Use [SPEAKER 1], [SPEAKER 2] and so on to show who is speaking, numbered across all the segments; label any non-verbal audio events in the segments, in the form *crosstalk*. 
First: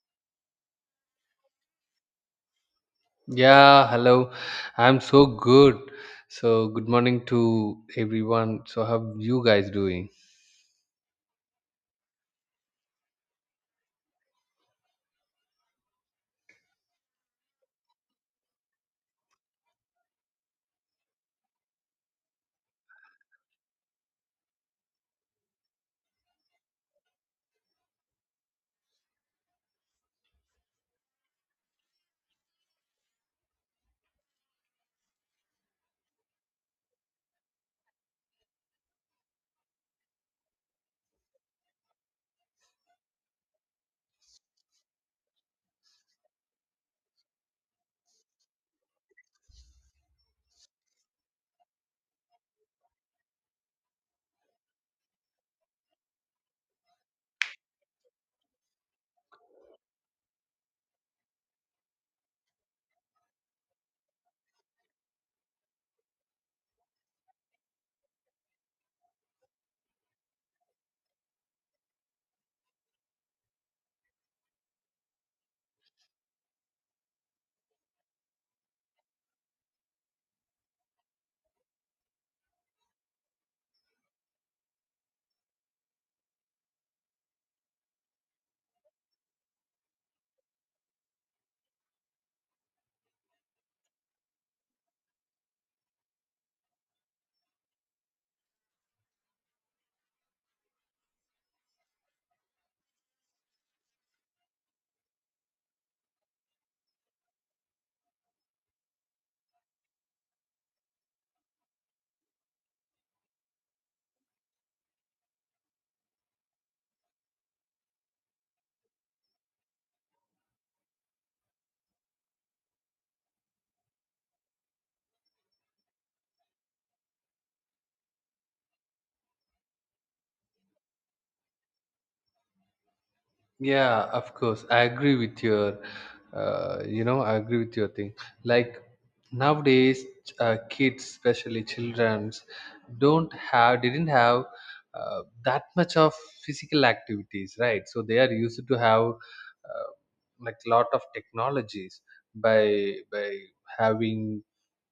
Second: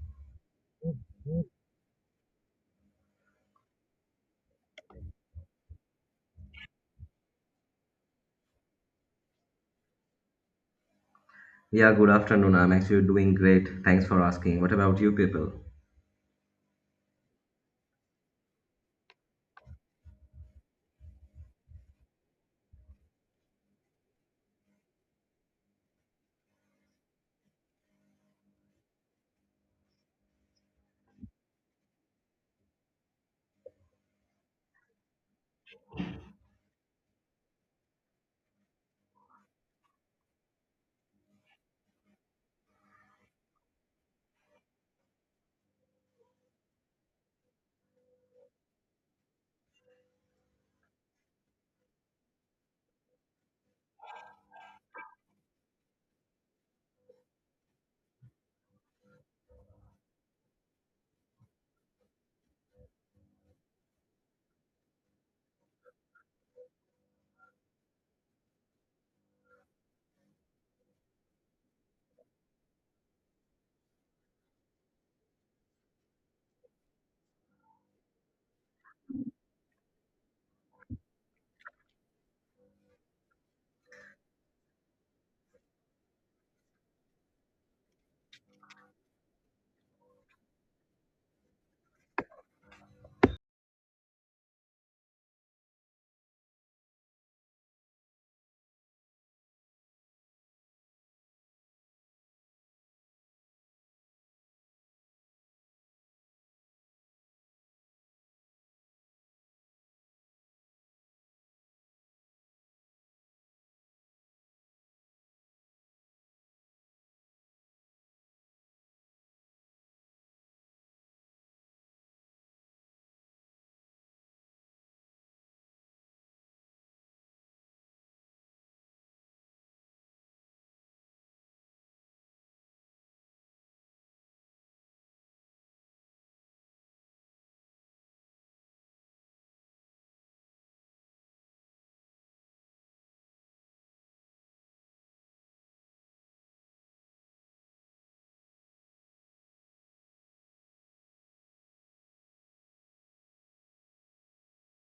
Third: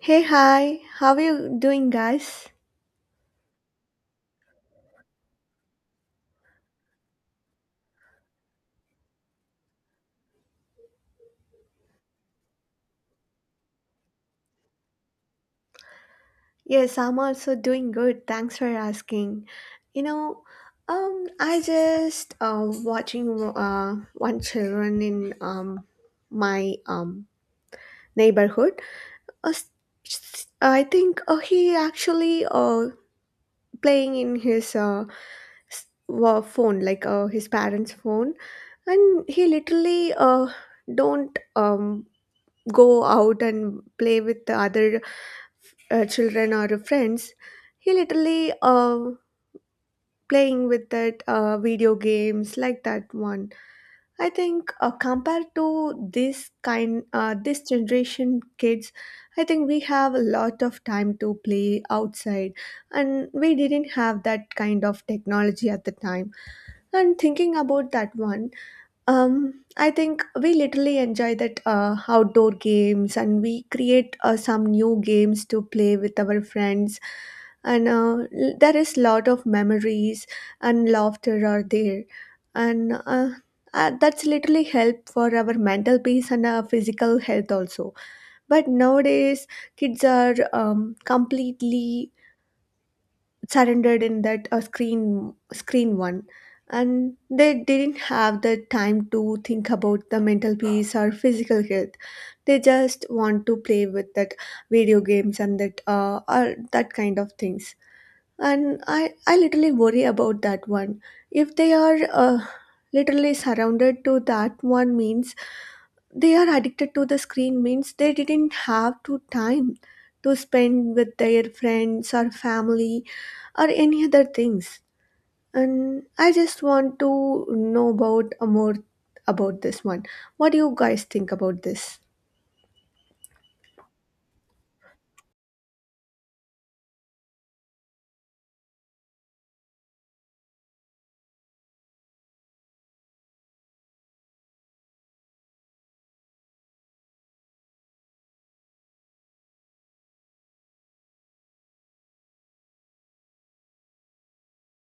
[SPEAKER 1] Hey, hi, how are you doing, guys?
[SPEAKER 2] Yeah, hello. I'm so good. So, good morning to everyone. So, how you guys doing?
[SPEAKER 3] Yeah, good afternoon. I'm actually doing great. Thanks for asking. What about you people?
[SPEAKER 1] Yes, I'm also doing good. Thanks for asking. You know, I just watching one children in my neighborhood. Uh, s- I think he actually playing in his phone, like his parents' phone, and he literally don't go out and play with the other children or friends. He literally playing with that video games like that one. I think compared to this generation kids, I think we have a lot of time to play outside, and we didn't have that kind of technology at the time. And thinking about that one, I think we literally enjoy that outdoor games, and we create some new games to play with our friends. And there is lot of memories and laughter are there. And That's literally help for our mental peace and our physical health also. But nowadays, kids are completely surrendered in that screen one, and they didn't have the time to think about the mental peace or physical health. They just want to play with that video games, and that or that kind of things. And I literally worry about that one. If they are literally surrounded to that one means, they are addicted to the screen means they didn't have to time to spend with their friends or family or any other things. And I just want to know about more about this one. What do you guys think about this?
[SPEAKER 2] Yeah, of course. I agree with your, I agree with your thing. Like nowadays, kids, especially childrens, don't have, didn't have that much of physical activities, right? So they are used to have like lot of technologies by having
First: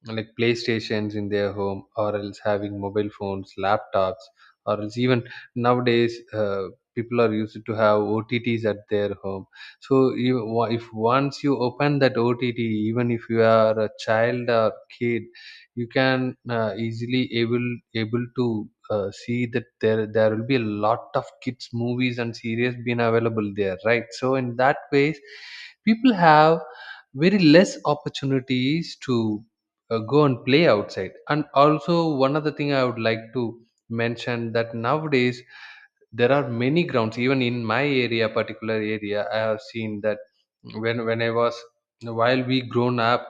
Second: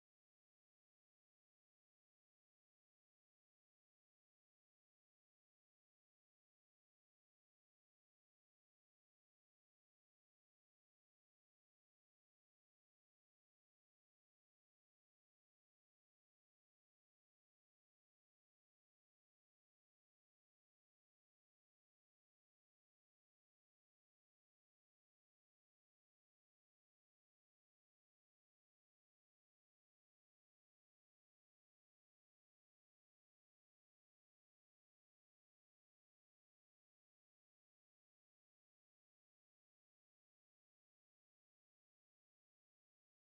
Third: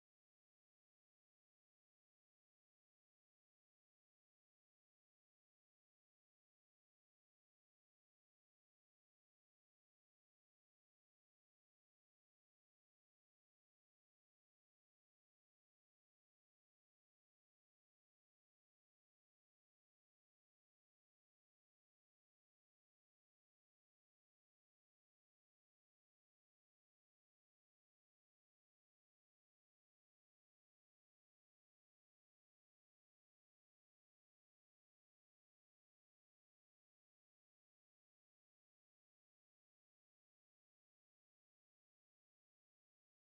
[SPEAKER 2] like playstations in their home or else having mobile phones laptops or else even nowadays people are used to have otts at their home so if once you open that ott even if you are a child or kid you can easily able to see that there will be a lot of kids movies and series being available there, right? So in that ways people have very less opportunities to go and play outside. And also one other thing I would like to mention that nowadays there are many grounds even in my area, particular area, I have seen that when I was, while we grown up,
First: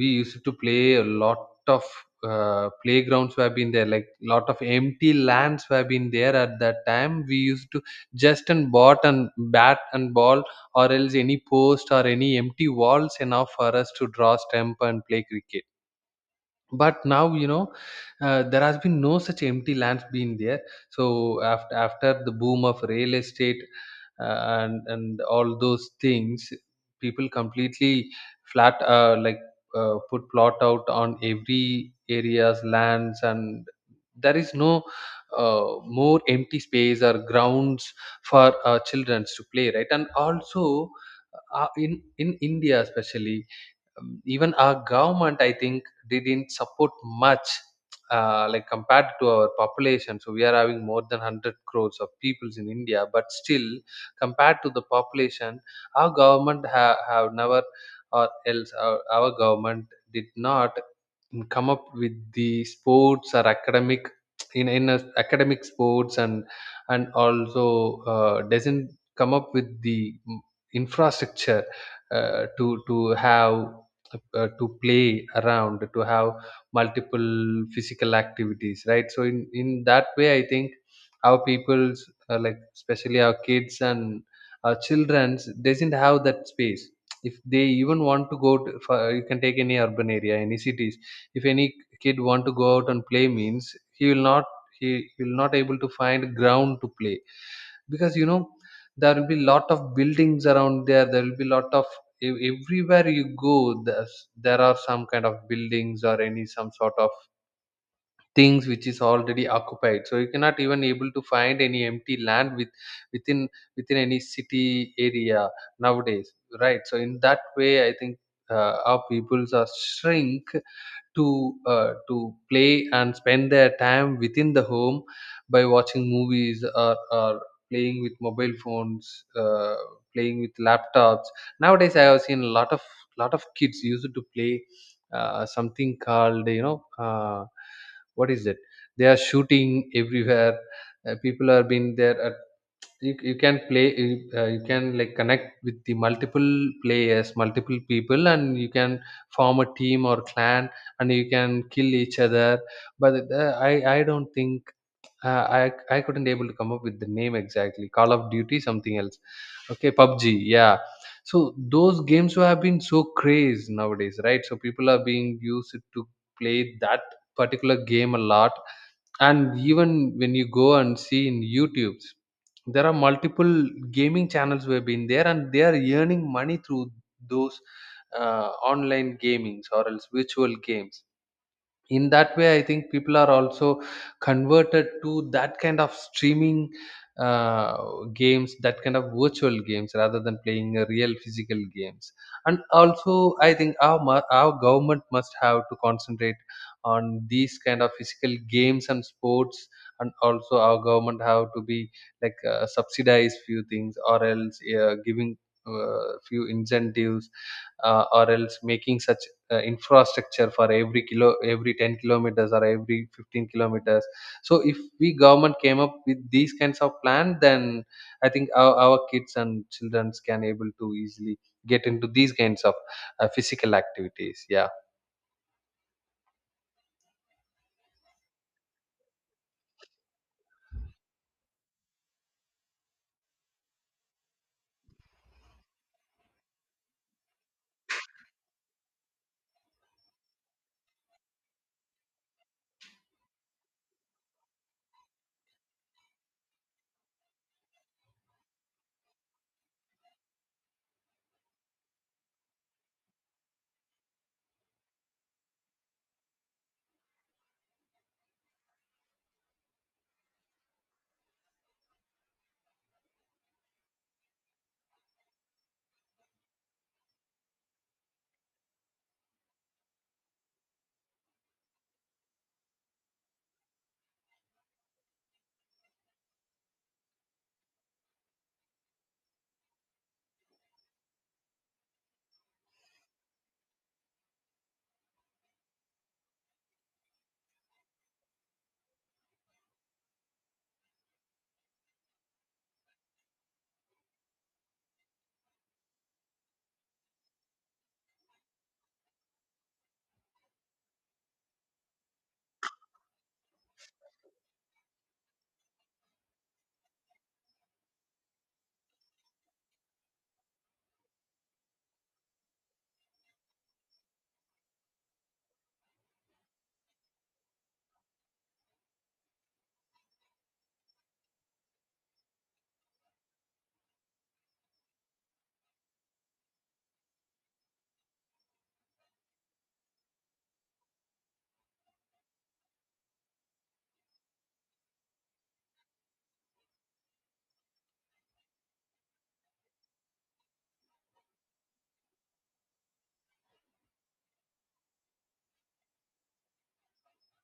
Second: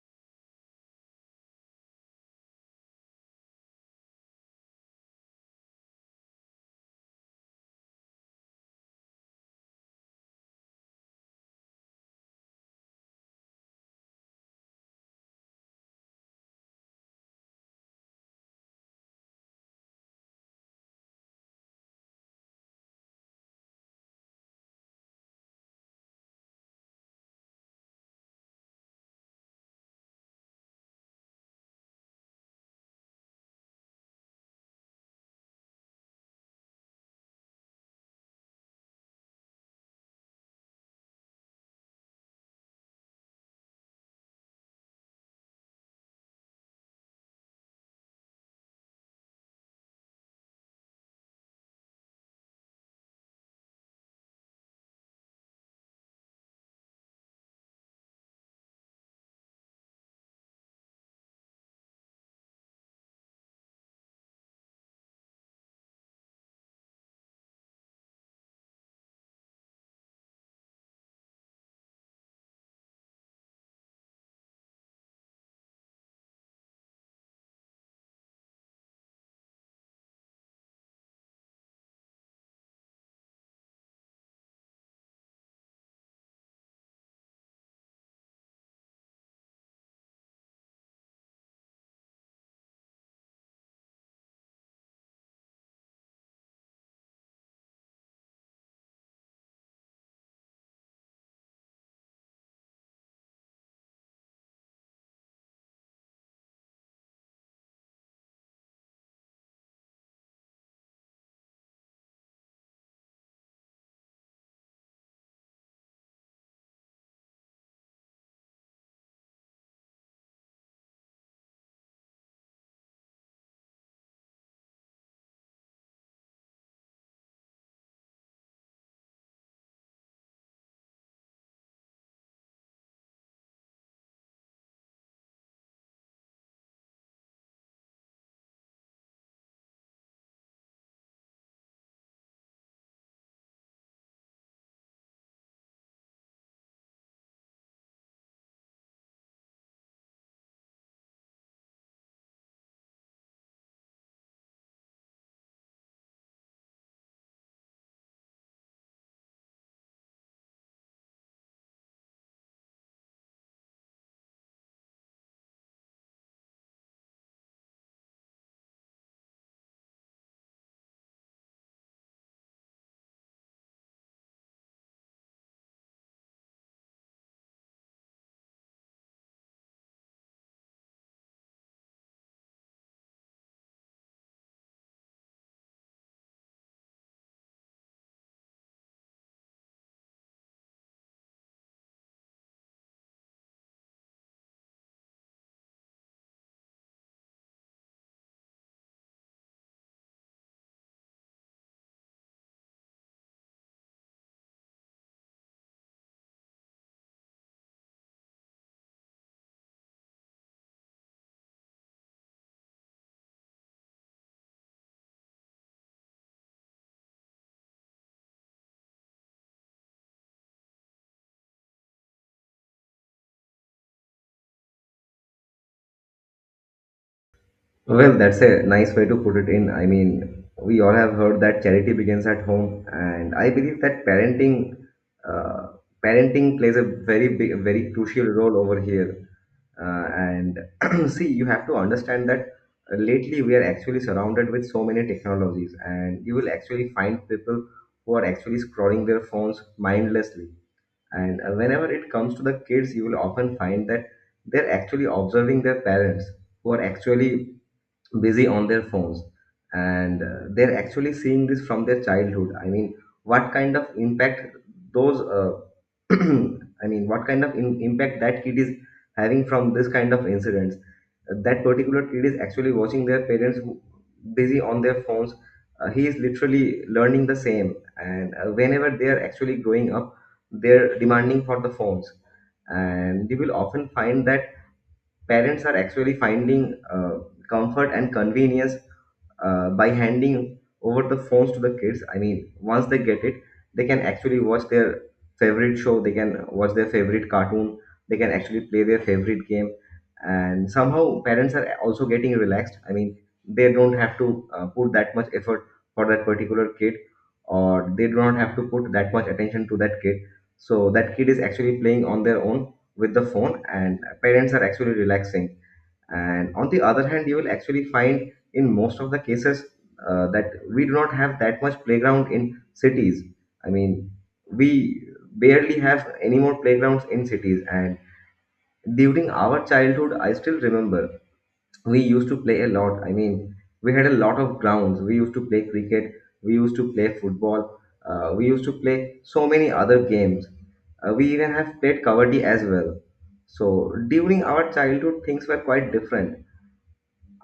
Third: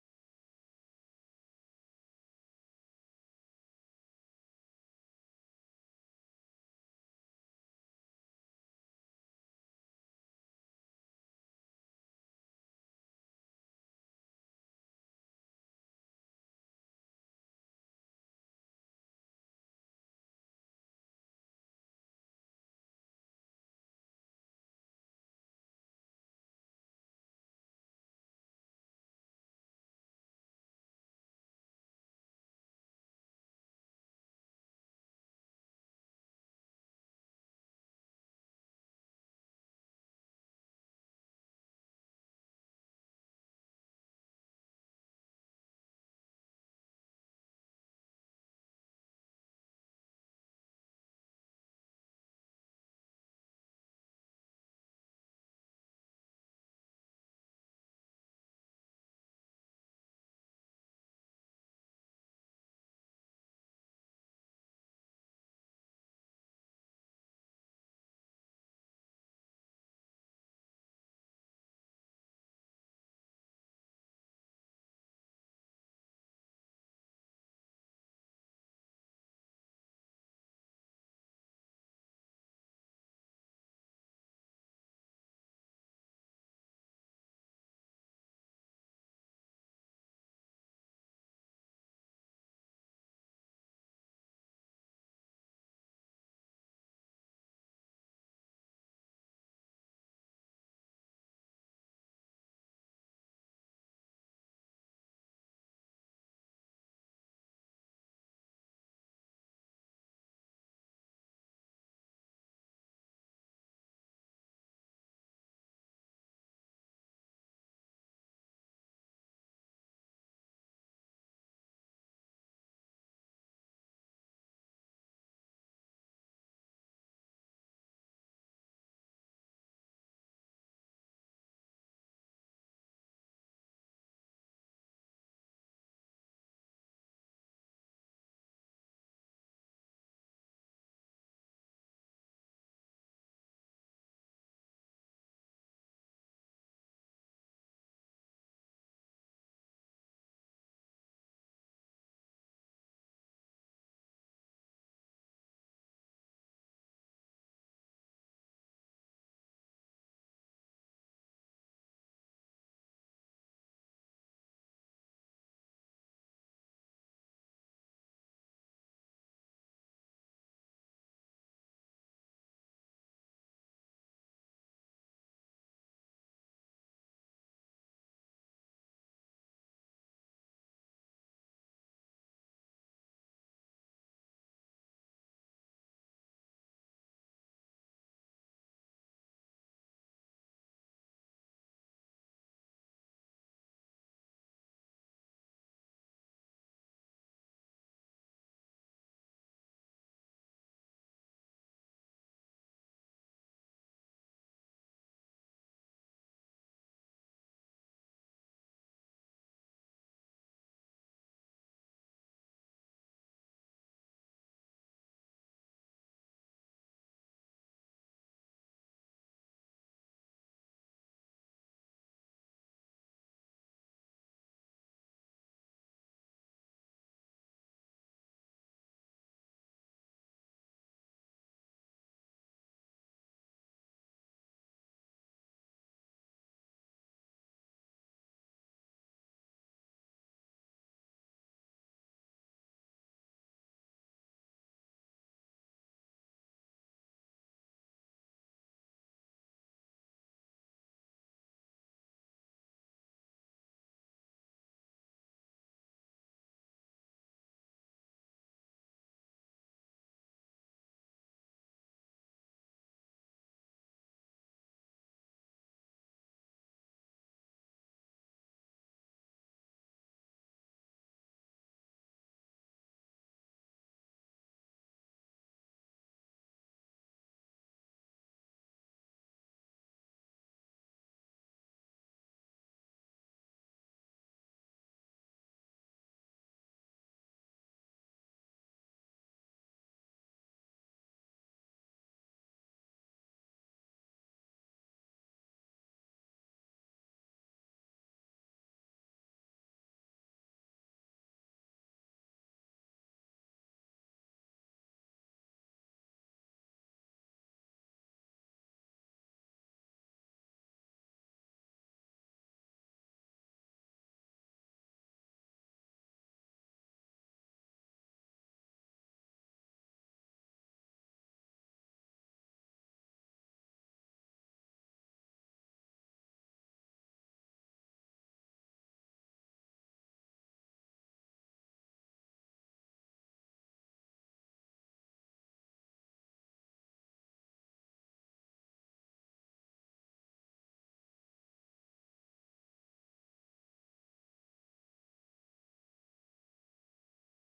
[SPEAKER 2] we used to play a lot of playgrounds were been there, like lot of empty lands were been there at that time. We used to just and bought and bat and ball or else any post or any empty walls enough for us to draw stamp and play cricket. But now, you know, there has been no such empty lands been there. So after the boom of real estate, uh, and all those things, people completely flat like put plot out on every areas lands and there is no more empty space or grounds for children to play, right? And also, in India especially, even our government, I think, didn't support much, like compared to our population. So we are having more than 100 crores of peoples in India, but still compared to the population, our government have never, or else our government did not, come up with the sports or academic, in in a, academic sports, and also, doesn't come up with the infrastructure, uh, to have, to play around, to have multiple physical activities, right? So in that way I think our people's, like especially our kids and our children's, doesn't have that space. If they even want to go to, for, you can take any urban area, any cities, if any kid want to go out and play means he will not, he will not able to find ground to play. Because you know, there will be lot of buildings around there, there will be lot of everywhere you go there are some kind of buildings or any some sort of things which is already occupied. So you cannot even able to find any empty land within within any city area nowadays, right? So in that way I think, our peoples are shrink to play and spend their time within the home by watching movies or playing with mobile phones, playing with laptops. Nowadays I have seen a lot of, lot of kids used to play something called, you know, what is it, they are shooting everywhere, people are being there, you can play you can like connect with the multiple players, multiple people, and you can form a team or clan and you can kill each other. But I don't think, I couldn't able to come up with the name exactly. Call of duty, something else. Okay, PUBG, yeah. So those games who have been so crazed nowadays, right? So people are being used to play that particular game a lot. And even when you go and see in YouTube, there are multiple gaming channels who have been there, and they are earning money through those online gamings or else virtual games. In that way I think people are also converted to that kind of streaming, uh, games, that kind of virtual games rather than playing a real physical games. And also I think our our government must have to concentrate on these kind of physical games and sports. And also our government have to be like, subsidize few things, or else giving few incentives, or else making such infrastructure for every kilo, every 10 kilometers or every 15 kilometers. So if we government came up with these kinds of plan, then I think our kids and children can able to easily get into these kinds of physical activities, yeah.
[SPEAKER 3] Well, that's a nice way to put it in. I mean, we all have heard that charity begins at home, and I believe that parenting, uh, parenting plays a very big, very crucial role over here. And *clears throat* see, you have to understand that lately we are actually surrounded with so many technologies, and you will actually find people who are actually scrolling their phones mindlessly. And whenever it comes to the kids, you will often find that they're actually observing their parents who are actually busy on their phones. And they're actually seeing this from their childhood. I mean, what kind of impact those, uh, *clears throat* I mean, what kind of impact that kid is having from this kind of incidents? That particular kid is actually watching their parents, busy on their phones. He is literally learning the same. And whenever they are actually growing up, they're demanding for the phones. And you will often find that parents are actually finding comfort and convenience by handing over the phones to the kids. I mean, once they get it, they can actually watch their favorite show, they can watch their favorite cartoon, they can actually play their favorite game, and somehow parents are also getting relaxed. I mean, they don't have to put that much effort for that particular kid, or they do not have to put that much attention to that kid. So that kid is actually playing on their own with the phone and parents are actually relaxing. And on the other hand, you will actually find in most of the cases that we do not have that much playground in cities. I mean, we barely have any more playgrounds in cities. And during our childhood, I still remember we used to play a lot. I mean, we had a lot of grounds. We used to play cricket, we used to play football, we used to play so many other games. We even have played kabaddi as well. So during our childhood, things were quite different,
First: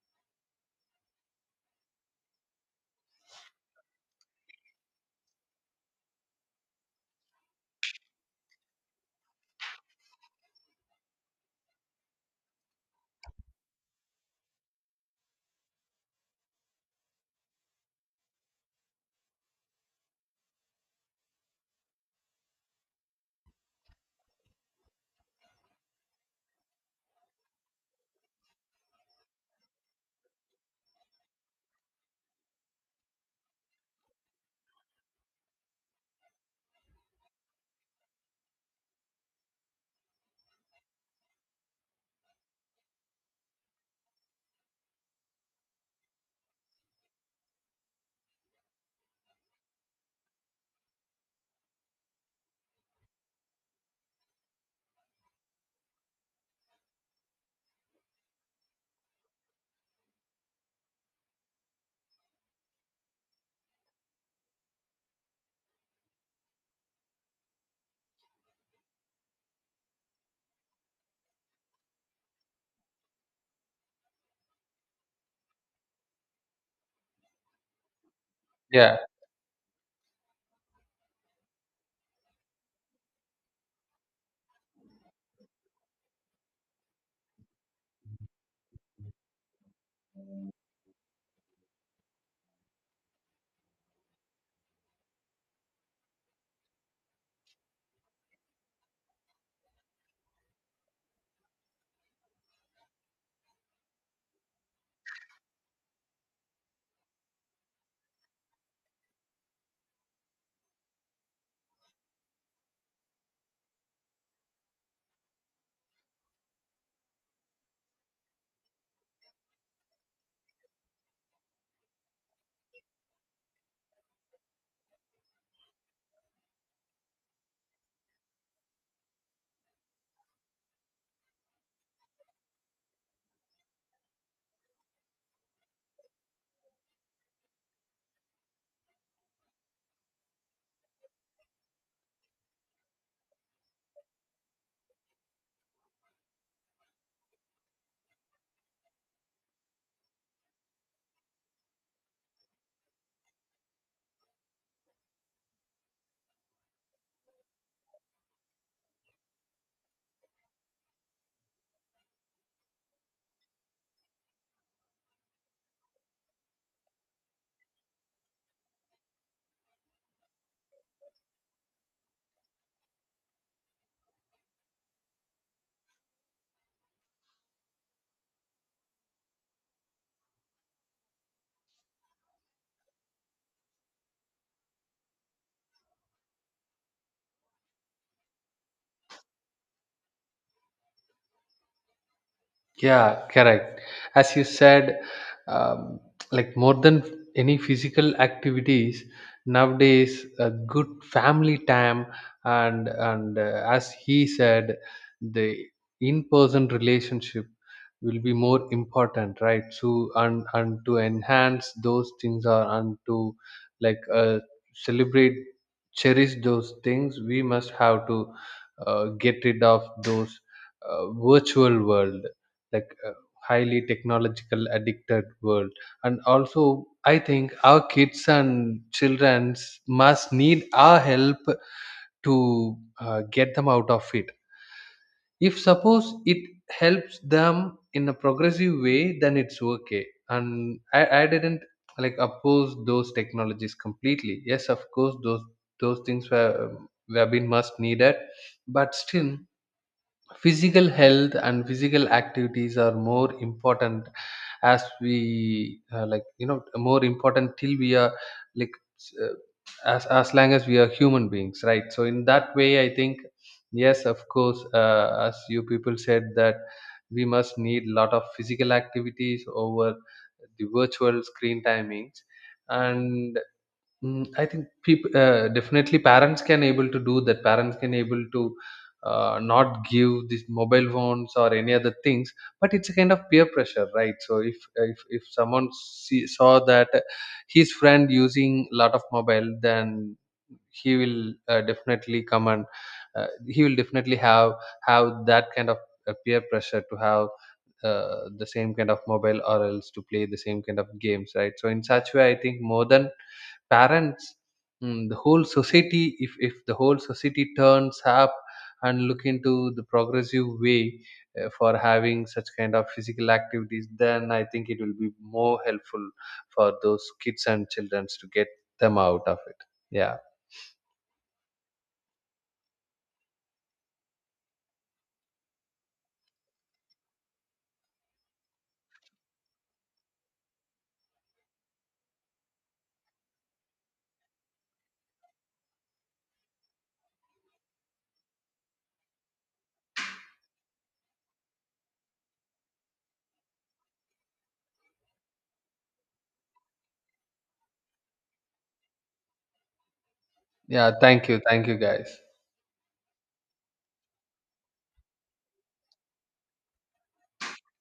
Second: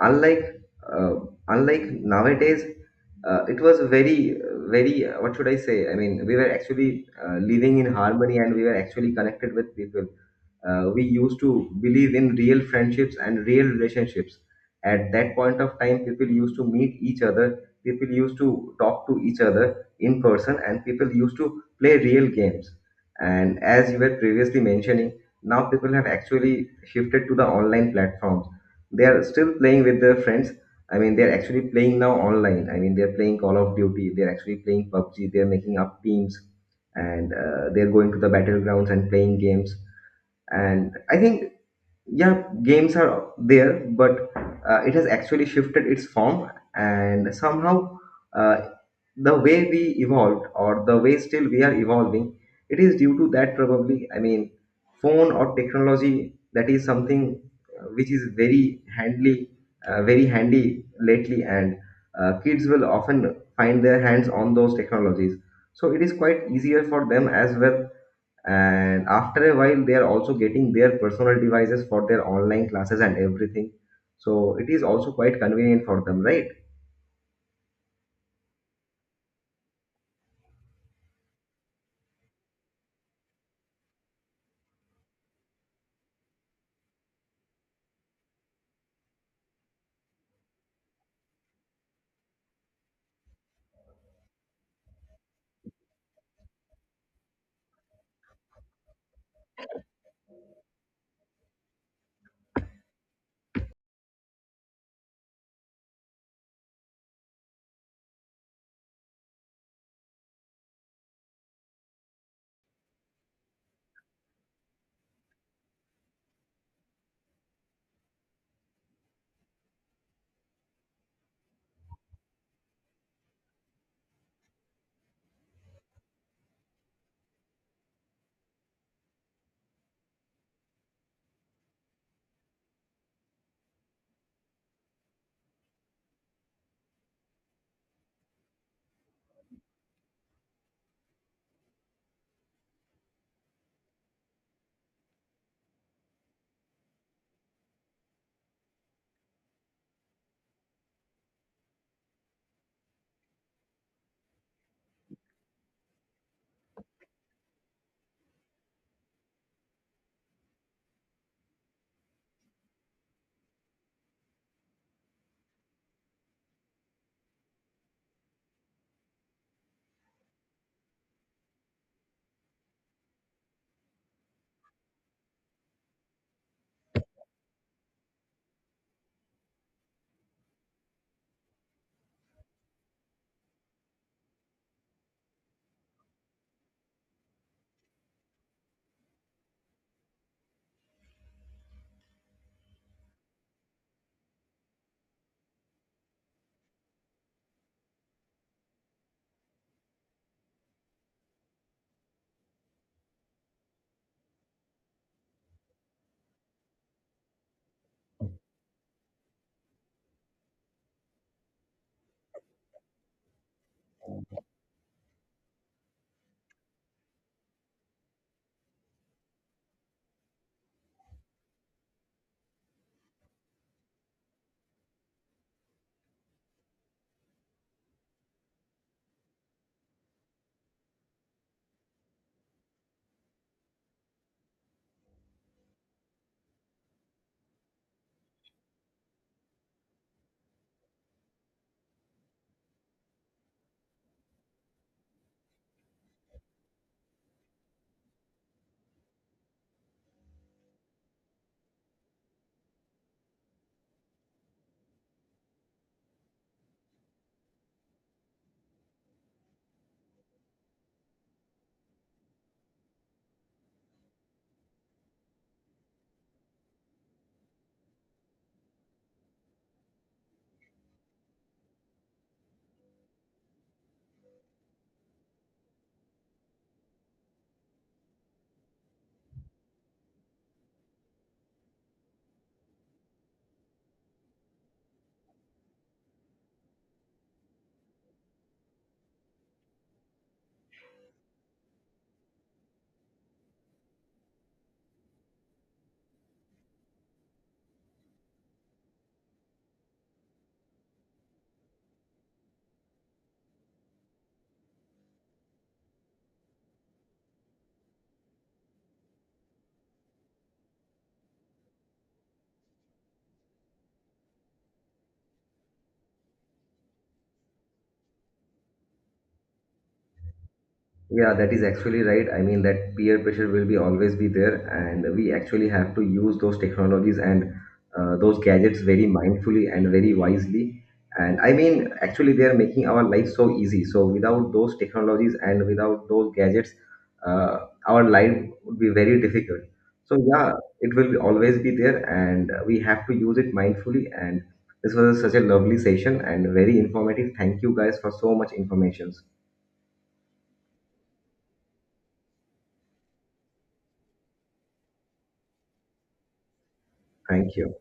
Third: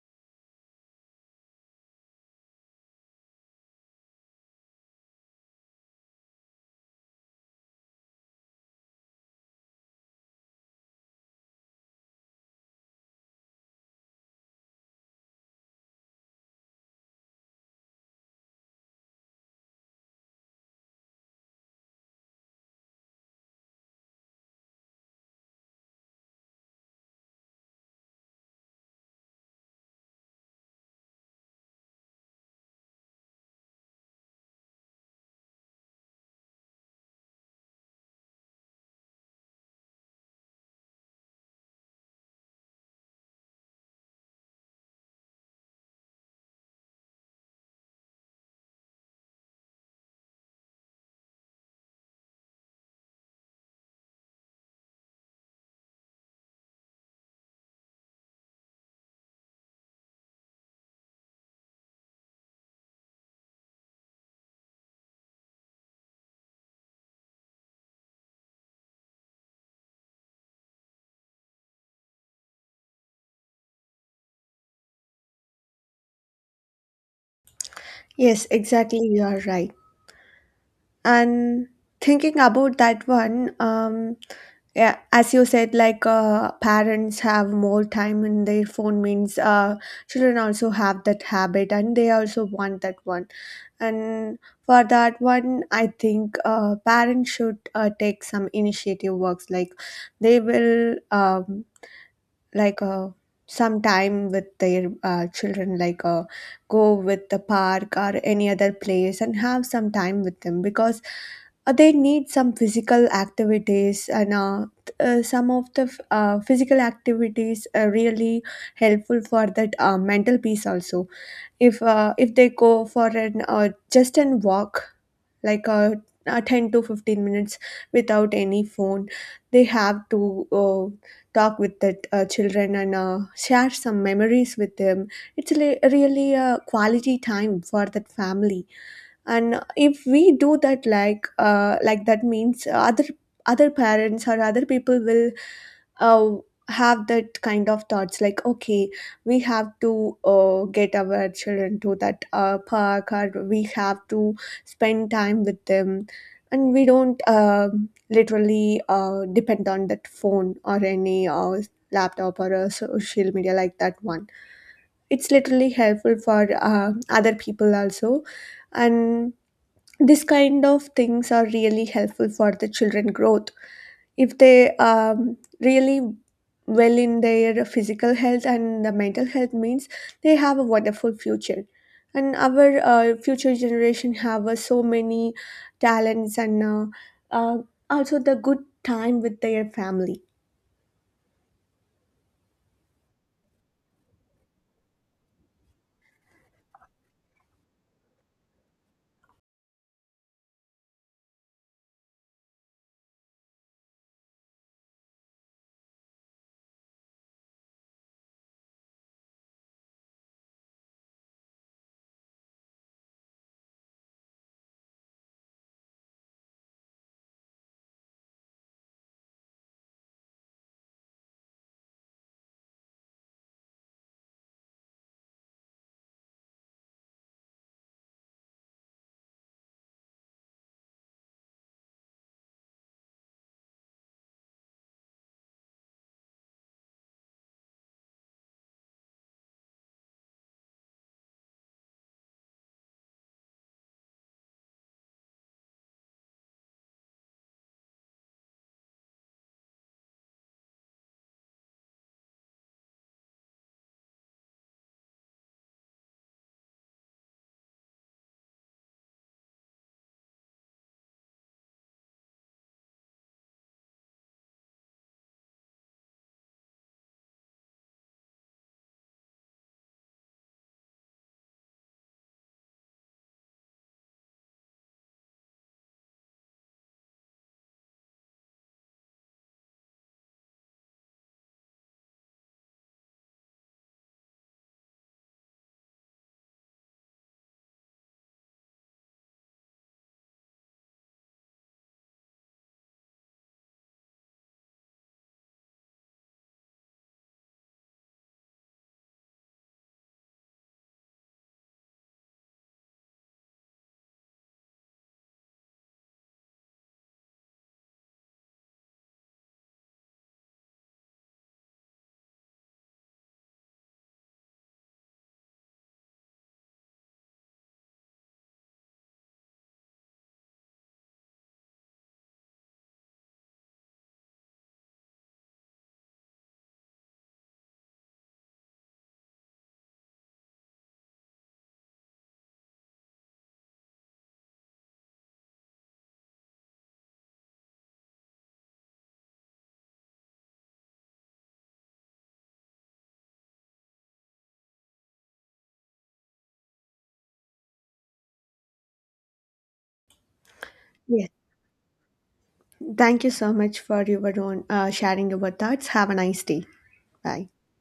[SPEAKER 3] unlike uh, unlike nowadays. It was very, what should I say, I mean, we were actually living in harmony, and we were actually connected with people. We used to believe in real friendships and real relationships. At that point of time, people used to meet each other, people used to talk to each other in person, and people used to play real games. And as you were previously mentioning, now people have actually shifted to the online platforms. They are still playing with their friends. I mean, they're actually playing now online. I mean, they're playing Call of Duty, they're actually playing PUBG, they're making up teams, and they're going to the battlegrounds and playing games. And I think, yeah, games are there, but it has actually shifted its form. And somehow, uh, the way we evolved or the way still we are evolving, it is due to that, probably. I mean, phone or technology, that is something which is very handy, very handy lately. And kids will often find their hands on those technologies, so it is quite easier for them as well. And after a while, they are also getting their personal devices for their online classes and everything, so it is also quite convenient for them, right?
[SPEAKER 1] Yes,
[SPEAKER 2] Yeah.
[SPEAKER 1] exactly, you are right. And thinking about that one, yeah, as you said, like parents have more time in their phone means children also have that habit, and they also want that one. And for that one, I think parents should take some initiative works. Like they will like uh, some time with their children, like go with the park or any other place and have some time with them, because they need some physical activities, and some of the physical activities are really helpful for that mental peace also. If if they go for an just an walk, like a 10 to 15 minutes without any phone, they have to talk with the children and share some memories with them. It's really a quality time for that family. And if we do that, like that means, other parents or other people will uh, have that kind of thoughts, like okay, we have to get our children to that park, or we have to spend time with them. And we don't literally depend on that phone or any laptop or a social media like that one. It's literally helpful for other people also. And this kind of things are really helpful for the children growth. If they really well in their physical health and the mental health means, they have a wonderful future. And our future generation have so many talents, and uh, also the good time with their family.
[SPEAKER 2] Yeah, correct. As you said, um, like more than any physical activities nowadays, a good family time. And as he said, the in-person relationship will be more important, right? So and to enhance those things, or and to like, celebrate, cherish those things, we must have to get rid of those virtual world, like a highly technological addicted world. And also I think our kids and childrens must need our help to get them out of it. If suppose it helps them in a progressive way, then it's okay. And I didn't like oppose those technologies completely. Yes, of course, those things were been must needed. But still, physical health and physical activities are more important. As we, more important till we are, like, s- uh, as long as we are human beings, right? So in that way I think, yes of course, as you people said that we must need a lot of physical activities over the virtual screen timings. And I think people, definitely parents can able to do that. Parents can able to not give these mobile phones or any other things, but it's a kind of peer pressure, right? So if someone saw that his friend using a lot of mobile, then he will definitely come and he will definitely have that kind of peer pressure to have the same kind of mobile, or else to play the same kind of games, right? So in such way I think more than parents, the whole society, if the whole society turns up and look into the progressive way for having such kind of physical activities, then I think it will be more helpful for those kids and children to get them out of it, yeah.
[SPEAKER 3] Yeah, that is actually right. I mean, that peer pressure will be always be there, and we actually have to use those technologies and those gadgets very mindfully and very wisely. And I mean, actually, they are making our life so easy. So without those technologies and without those gadgets, uh, our life would be very difficult. So yeah, it will be always be there, and we have to use it mindfully. And this was such a lovely session and very informative. Thank you guys for so much informations.
[SPEAKER 2] Yeah, thank
[SPEAKER 1] Yes,
[SPEAKER 2] you, thank you guys.
[SPEAKER 1] thank you so much for your own sharing your thoughts. Have a nice day. Bye.
[SPEAKER 3] Thank you.